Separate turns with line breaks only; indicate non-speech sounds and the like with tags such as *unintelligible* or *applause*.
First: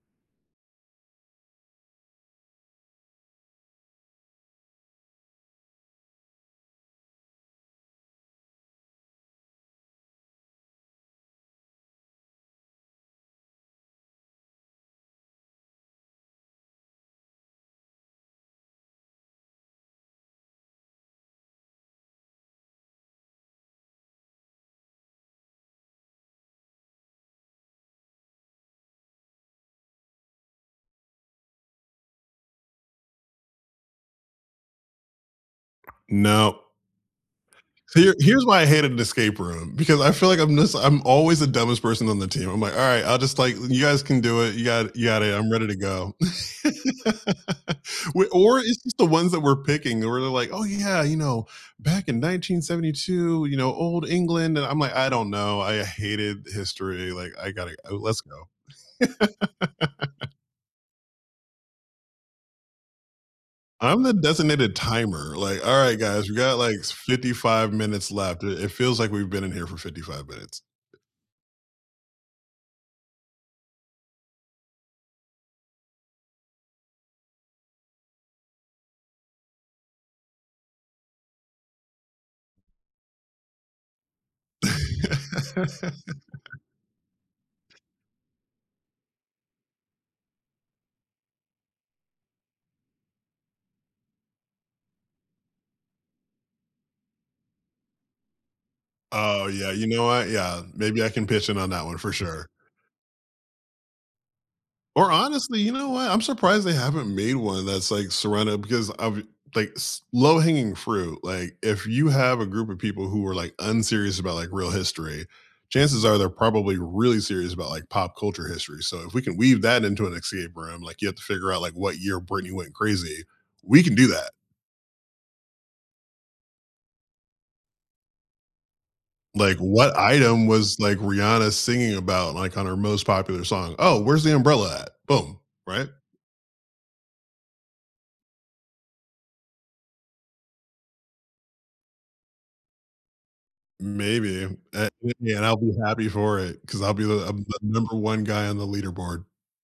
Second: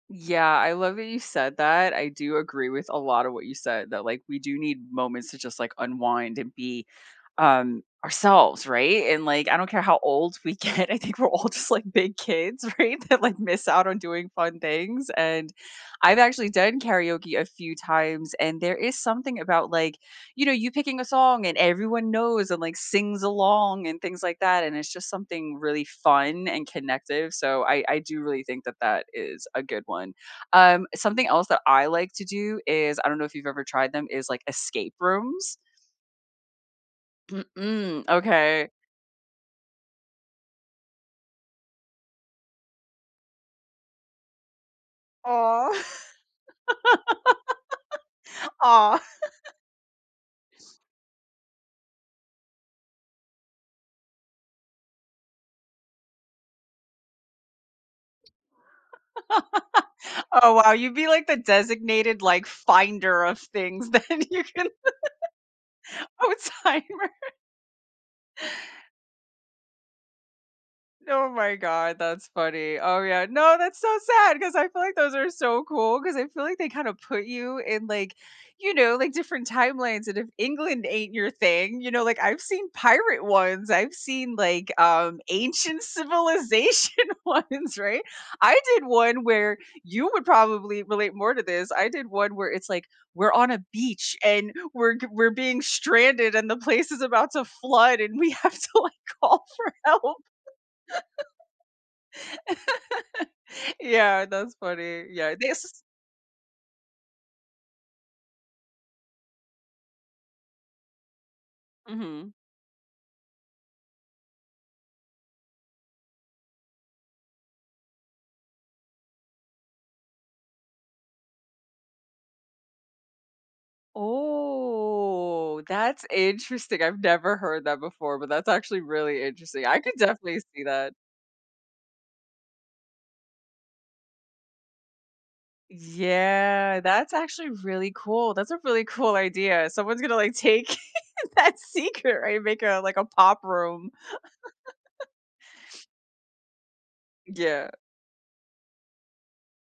Yeah, I love that you said that, I do agree with a lot of what you said that, like, we do need moments to just, like, unwind and be, um, ourselves, right? And, like, I don't care how old we get. I think we're all just, like, big kids, right, that, like, miss out on doing fun things, and I've actually done karaoke a few times and there is something about, like, you know, you picking a song and everyone knows and, like, sings along and things like that, and it's just something really fun and connective, so I I do really think that that is a good one. Um, something else that I like to do is I don't know if you've ever tried them is like escape rooms.
No. So
Mm,
here here's why I
okay.
hated an escape room, because I feel like I'm just I'm always the dumbest person on the team. I'm like, "Alright. I'll just, like you guys can do it. You got you got it. I'm ready
Aw.
to
*laughs*
go." *laughs* We or it's just
Aw.
the
*laughs*
ones that we're picking where they're like, "Oh, yeah. You know, back in 1972, you know, Old England," and I'm like, "I don't know, I hated history, like, I gotta uh, let's go." *laughs*
*laughs* Oh, wow, you'd be like the designated, like, finder of things
I'm the
then you can
designated timer, like, "Alright, guys.
Oh, a
We got, like,
timer.
55 minutes left. I it feels like we've been in here for 55 minutes."
Oh my god, that's funny. Oh, yeah, no, that's so sad 'cause I feel like those are so cool 'cause I feel like they kinda put you in, like, you know, like different timelines, and if England ain't your thing, you know, like, I've seen pirate ones, I've seen like, um, ancient
*laughs*
civilization ones, right? I did one where- you would probably relate more to this- I did one where it's like, "We're on a beach and we're g we're being stranded and the place is about to flood and we have to like call
Oh, yeah,
for
you know
help."
what? Yeah. Maybe I can pitch in on that one for sure.
*laughs* Yeah, that's funny.
Or
Yeah, they ha
honestly, you
s
know what? I'm surprised they haven't made one that's, like, *unintelligible* because obvi like, s low-hanging fruit, like, if you
Mhm.
have a group of people who are, like, unserious about, like, real history, chances are they're probably really serious about, like, pop culture history, so if we can weave that into an escape room, like, you have to figure out, like, what year Britney went crazy, we can do that.
Oh, that's interesting, I've never heard that before, but that's actually really
Like,
interesting. I could
what
definitely
item
see
was,
that.
like, Rihanna singing about, like, on her most popular song? Oh, where's the umbrella at? Boom. Right?
Yeah, that's actually really cool, that's a really cool idea. Someone's gonna like take *giggles* that secret, right? Make a, like a pop room.
Maybe.
*laughs*
*unintelligible* And I'll be happy for it 'cause I'll be the I'll be the
Yeah.
number one guy on the leaderboard.